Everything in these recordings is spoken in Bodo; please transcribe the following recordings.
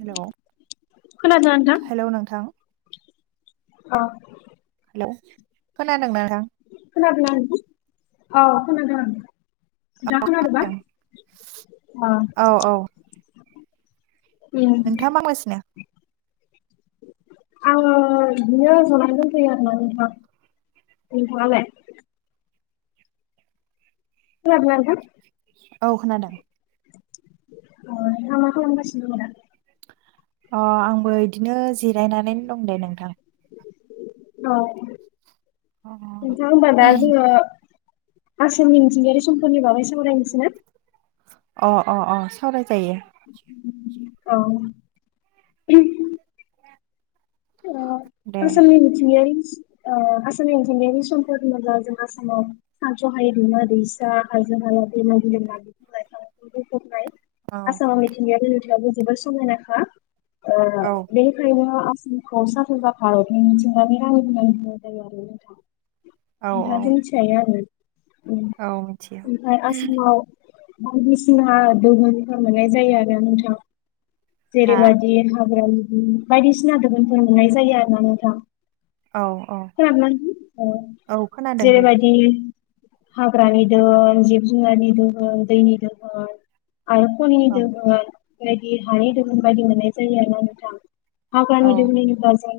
हेलौ खोनादोंना नोंथां? हेलौ नोंथां अ हेलौ खोनादों नोंथां खोनादों ना नोंथां औ खोनादों नोंथां नोंथांआ खोनादों ना औ औ नोंथाङा मा खालामगासिनो? आडो बिदिनो जना दंथ'यो नोंथा। जाबाय। खोनादों ना नोंथां? औ खोनादों। औ मा मा खालामगासिनो दं। अ आंबो इदिनो जिरायनानै दं दे नोंथां। औ नोंथां होनबा दा जोङो। आसामनि मिथिंगायारि समपदफोरनि बागै सावरायनोसैना। अ अ अ सावराय जायो। औ। अ दे आसामनि मिथिंगायारि। आसामनि मिथिंगायारि समपदफोर होनोब्ला जों आसामाव सानस' हायै दैमा दैसा हाजो। [unintelligible] औ आसामाव मिथिंगाया [unintelligible] जोबोद समायनाखा ओ औ बेनिखायनों। खौ साजा जाखा मिथिंगानि रानि होननानै जायो आरो नोंथां। औ नोंथाङाथ' मिथिखायो आरो औ मिथियो ओमफ्राय आसामाव। बायदिसिना दहुनफोर मोननाय जायो आरो नोंथां। हा जेरैबायदि हाग्रानि बायदिसिना दोनफोर मोननाय जायो आरो ना नोंथां। औ औ खोनादोना नोंथां औ खोनादों जेरै दे बायदि। हाग्रानि दोन जिब जुनारनि दोन दैनि दोहोन। आरो खनिनि औ दोहोन बायदि हानि दोहोम बायदि मोननाय जायो आरो ना नोंथां हाग्रानि। औ नि बा जों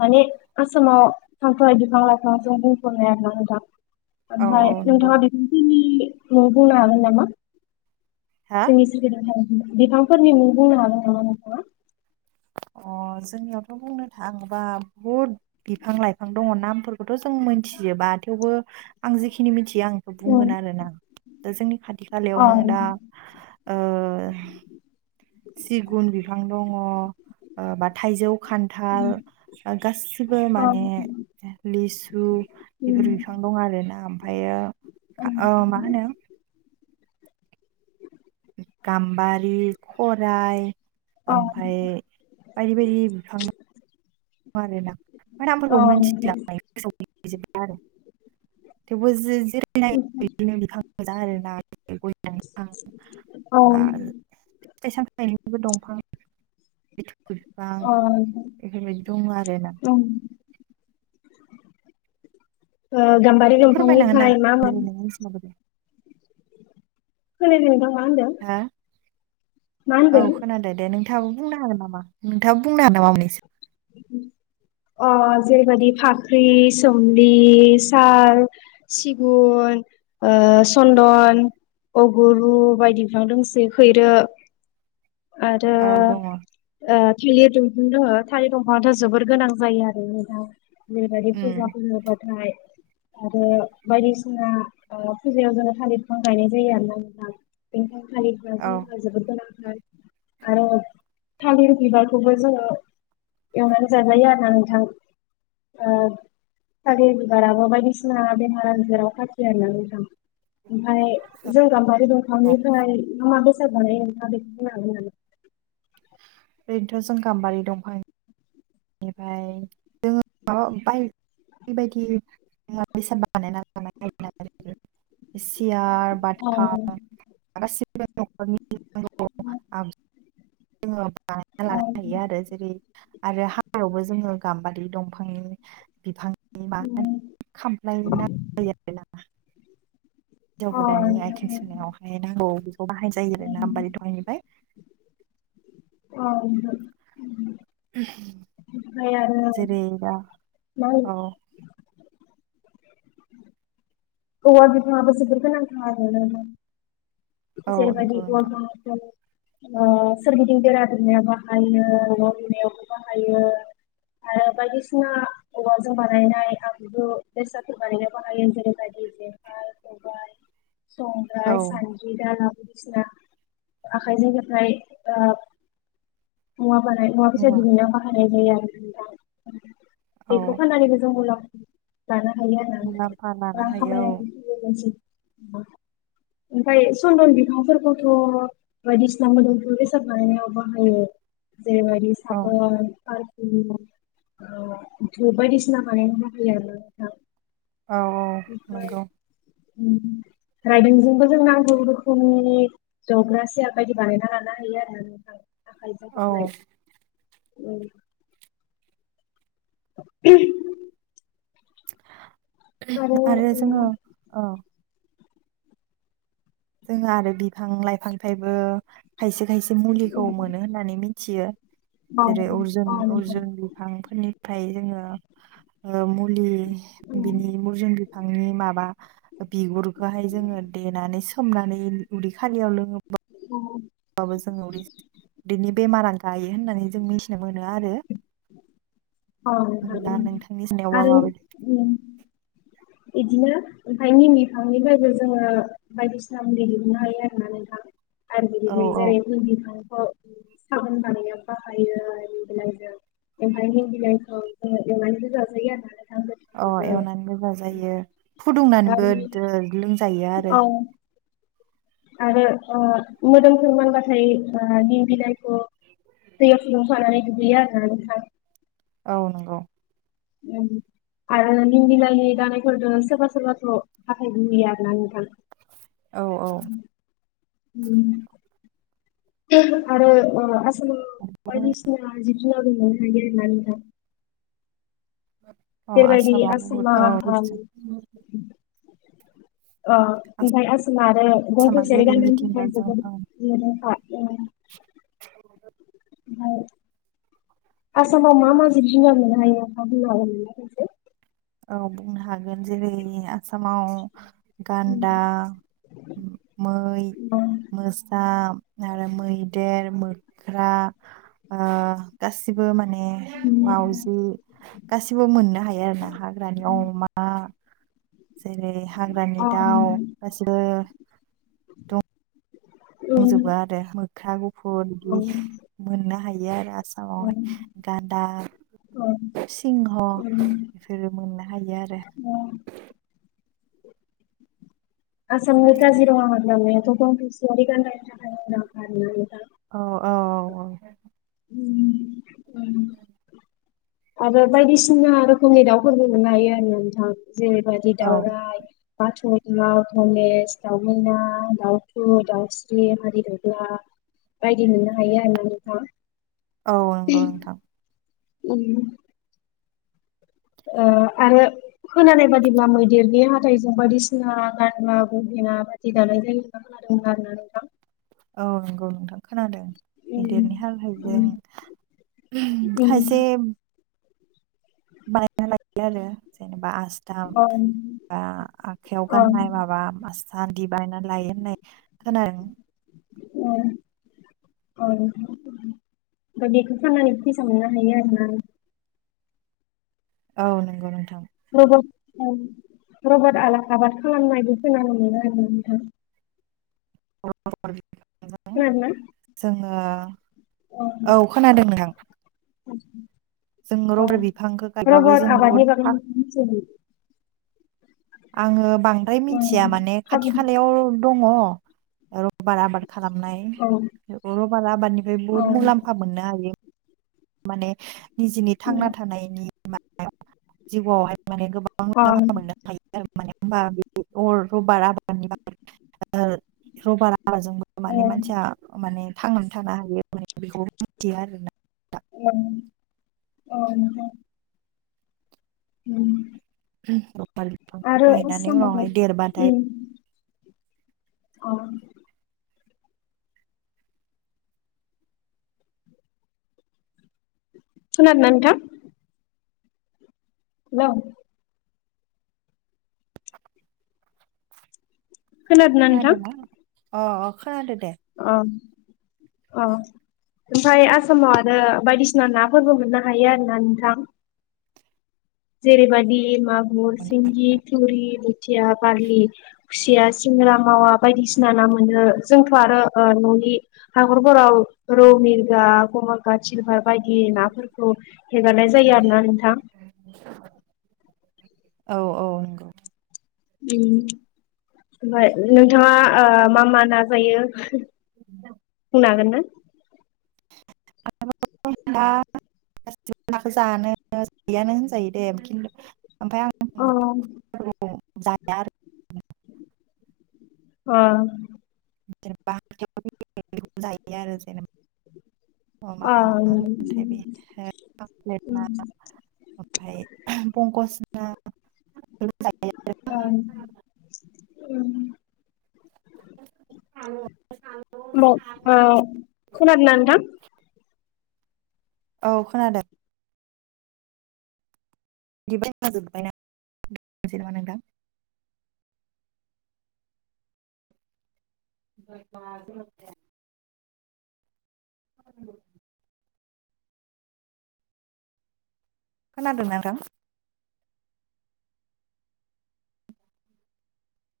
माने आसामाव थांबाय बिफां लाइफांजों बुंफबनाय आरोना नोंथां औ ओमफ्राय औ नंगौ नोंथाङा बिखिनिखौ बुंनो हागोन नामा? हा जोंनि सोरगिदिं आव थानाय बिफांफोरनि मुं बुंनो हागोन नामा नोंथाङा। अ जोंनियावथ' बुंनो थाङोबा बुहुद बिफां लाइफां दङ नामफोरखौथ' जों मिथिजोबा। थेवबो आं जिखिनि मि बि आं औ बुंगोन आरोना दा जोंनि खाथि औ खालायावनो दा। सिगुन बिफां दङ बा थाइजौ। खानथाल गासिबो माने लिसु बेफोर बिफां। दं आरोना ओमफ्रायो मा होनो गाम्बारि खराइ। ओमफ्राय बायदि बायदि बिफां। आरोना नामफोरखौ औ मिथिला गोसोआव गैला। [unintelligible] आरो थेवबो [unintelligible] जिरायनाय औ बिदिनो बिफां मोजां आरो ना गय बिफां अ बाल फिथाइ-सामथाइनि बो दंफां लिथुखु बिफां बेफोरबायदि दङ आरोना? ओं ओ गाम्बारि फोरमायना होनो दंफांनिफ्राय मा हागोन मा जेरै नों मिथिनाय बायदि खोनायाखै नोंथां हा मा औ होनदों? खोनादो दे नोंथाङाबो बुंनो हागोन नामा नोंथाङाबो बुंनो हागोन नामा मोनैसो। [inaudible] अ जेरैबायदि फाख्रि सोमलि साल सिगुन सन्दन अगुरु बायदि बिफां दोंसोयो खैरो। आरो औ दङ ओ थालिर दंफां दङो थालिर दंफाङाथ' जोबोर गोनां जायो आरो ना नोंथां। बेबादि उम फुजाफोर होबाथाय आरो बायदिसिना फुजायाव जोङो थालिर बिफां गायनाय जायो आरोना नोंथां बेनिखायनो थालिर बिफांआ औ जोंनि थाखाय जोबोद गोनां आरो थालिर बिबारखौबो जोङो एवनानै जाजायो आरोना नोंथां थालिर बिबाराबो बायदिसिना बेमार आजाराव खाथियो आरोना नोंथां ओमफ्राय जों गामबारि दंफांनिफ्राय मा बेसाद बानायो नोंथाङा बे उम ओरैनोथ' जों गाम्बारि दंफां बेनिफ्राय जो माबा बायदि बायदि मुवा बेसाद बानायनालानाय सियार बाव गासिबो नखरनि जों बानायना अ लानो हायो आरो जेरै आरो नवावबो जोङो गाम्बारि दंफांनि बिफां म खामफ्लाय नांगो जायो आरो ना हिनजाव अ गोदाननि आथिं सुायावहाय नांगौ बेखौ बाहायनाय जायो आर ना आम्बारि दंफांनिफ्राय औ दे आरो जेरै बा मा होनो औ औवा बिफाङाबो जोबोर गोनांथार आरोना औ नंगौ नोंथां जेबायदिनि अ सोरगिदिं बेरा दुमनायाव बाहायो न लुनायावबो बाहायो आरो बायदिसिना औवाजों बानायनाय आंगो बेसादफोर बानायनाय बाहायो जेरैबाय ओ संग्राय सानदि दाला बायदिसिना आखाइजों हेबनाय मुवा बानाय मुवा बेसाद दिहुननायाव बाहायनाय जायो आरो दा औ बेखौ फाननानैबो जों उनाव मुलाम्फा लानो हायो आरो मुलाम्फा लानो रां हायो खामायनानैै ओमफ्राय सन्दन बिफांफोरखौथ' बायदिसिना मोदोमफोरु बेसाद बानायनायाव बाहायो जेरै बादि औ साबोन बायदिसिना बानाय होैयो आरो ना नोंथां औ औ नंगौ राइदोंजोंबो जोंना गोबां रोखोमनि जग्रा सियार बायदि बानायना लानो हायो आरो नोंथां आखाइजों औ फोरनाय उम आरो जोङो उम औ जोङो आरो बिफां लाइफांनिफ्रायबो खायसे खायसे मुलिखौ उम मोनो होननानै मिथियो औ जेरै अरजुन औ नोंथां अर्जुन बिफांफोरनिफ्राय जोङो मुलि उम बिनि मुरजुन बिफांनि माबा बिगुरखौहाय जोङो देनानै सोमनानै उदै खालियाव लोङो उम आबो जोङो बिनि बेमार आ गायो होननानै जों मिथिनो मोनो आरो औ नोंथां दा‌ उम नोंथानि मिथिनायाव माबादि बिदिनो ओमफ्राय निम बिफांनिफ्रायबो जोङो बायदिसिना मुलि दिहुननो हायो आरो ना नोंथां आरो जारना [unintelligible] उम साबोन बानाया बाहायो निम बिलाइ जों एबा निम बिलाइखो जों एवनानिबो जाजायो आरो ना अ एवनानैबो जाजायो गोदो लोमजायो आरो औ आरो ओ मोदोमफोर मानबाथाय ओ निम बिलाइ खौ दैयाव फुदुंफानानै दुगैयो आरो ना नोंथां औ नंगौ उ आरो निम बिलाइनि दालायफोरदो सोरबा सोरबाथ' हाथाय होहैयो आरोना नोंथां औ औ उम आरो आ मोसौ बायदिसिना जिब जुनारबो मोननो हायो आरो ना नोंथां औ जेरबायदि आसामाव बुहुद आसामा औ ओ बुहुदजों ओ ओमफ्राय आसामा आरो गं आसामा थसेयारि जेरै गान्दानि थाखाय मिथिंगाजों जोबोद औ मुदांखा [inaudible] ओमफ्राय आसामाव मा मा जिब जुनार मोननो हायो? नोंथाङा बुंनो हागोनना खनसे औ बुंनो हागोन जेरै आसामाव गान्दा मै मोसा आरो मैदेर मो ख्रा ओ गासिबो माने माउजि गासिबो मोननो हायो आरो ना हाग्रानि अमा जेरै हाग्रानि दाउ गासिबो दंजोबा आरो मोख्रा गुफुर बिदि मोननो हायो आरो आ सामावहाय गानदा सिंह उम बेफोरो मोननो हायो आरो उ आसामनि काजिरङा हाग्रामाया थ' गं थसेयारि गान्दानि थाखाय मुंदांखा नङा होमबा अ नोंथां। [inaudible] आरो बायदिसिना रोखोमनि दाउफोरबो मोननो हायो आरोना नोंथां जेरैबादि औ दाउराइ बाथ' थमेस दाउमैना दाउथु दाउस्रि हादि दगला बायदि मोननो हायो आरोना नोंथां औ नंगौ नोंथां उम ओ आरो खोनानाय बादिब्ला मैदेरनि हाथाइजों बायदिसिना गानग्रा गहेना बायदि दानाय जायो होनना खोना दों आरो ना नोंथां औ नंगौ नोंथां खोनादों उम मैदेरनि उम हाथायजों उम खायसे बानायना लायो आरो जेनेबा आसथाम ओं बा आखाइयाव ओं गाननाय माबा मासान्दि बायनानै लायो होननाय खोनादों उम औ ओमफ्राय बेखौ फाननानै फैसा मोननो हायो आरोना औ नंगौ नोंथां [unintelligible] रबर आलाखा आबाद खालामनायबो खोनानो मोनो आरो ना नोंथां [unintelligible] खोनादों ना अ ओ औ खोनादों नोंथां जों औ रबर बिफांखौ गायबाबो रबर जों बुहुद आबादनि बागै था- [unintelligible] आङो बांद्राय मिथिया उम, माने खाबु खाथि खालायाव दङ र बार आबाद खालामनाय औ बे रबार आबादनिफ्राय औ बुहुत मुलाम्फा मोननो हायो। माने निजेनि थांना थानायनि मायाव जिउआवहाय माने गोबां अ मुलाम्फा मोननो हायो आरो माने हबा [unintelligible] बे अर रबार आबारनि बागै रबार राबाजोंबो अ माने मानसिया माने थांनानै थानो हायो माने बेखौ मिथिया आरोना? औ औ नोंथां। उम। उम दफाल बिफांखौ आरो गायनानै आसामाव उनावहाय देरबाथाय। औ। खोनादोना नोंथां। नेल खोनादों ना नोंथां खोनादोंना अ खोनादो दे अ अ ओमफ्राय आसामाव आरो बायदिसिना नाफोरबो मोननो हायो आरो ना नोंथां जेरैबादि मागुर सिंगि थुरि बोथिया बारलि खुसिया सिंग्रा मावा बायदिसिना ना मोनो जोंथ' आरो न'नि हाखरफोराव रौ मिरगा कमलखार चिलबार। बायदि नाफोरखौ हेगारनाय जायो आरो ना नोंथां औ औ नंगौ ओम ओमफ्राय नोंथाङा मा मा नाजायो। द लागोनना आ गासिबो नाखौ जानो जायोनो होनजायो दे खिन्थु ओमफ्राय अ आं जाया आरो अ जायो आरो जेनेबा मा अ उम होनथाय बे उम ओमफ्राय पंकज ना ओं ओम थां ओमब अ खोनादोना नोंथां। औ खोनादों बिदिबाय जोबबायना सै नामा नोंथां। ब बा। औ। खोनादोंना नों थां।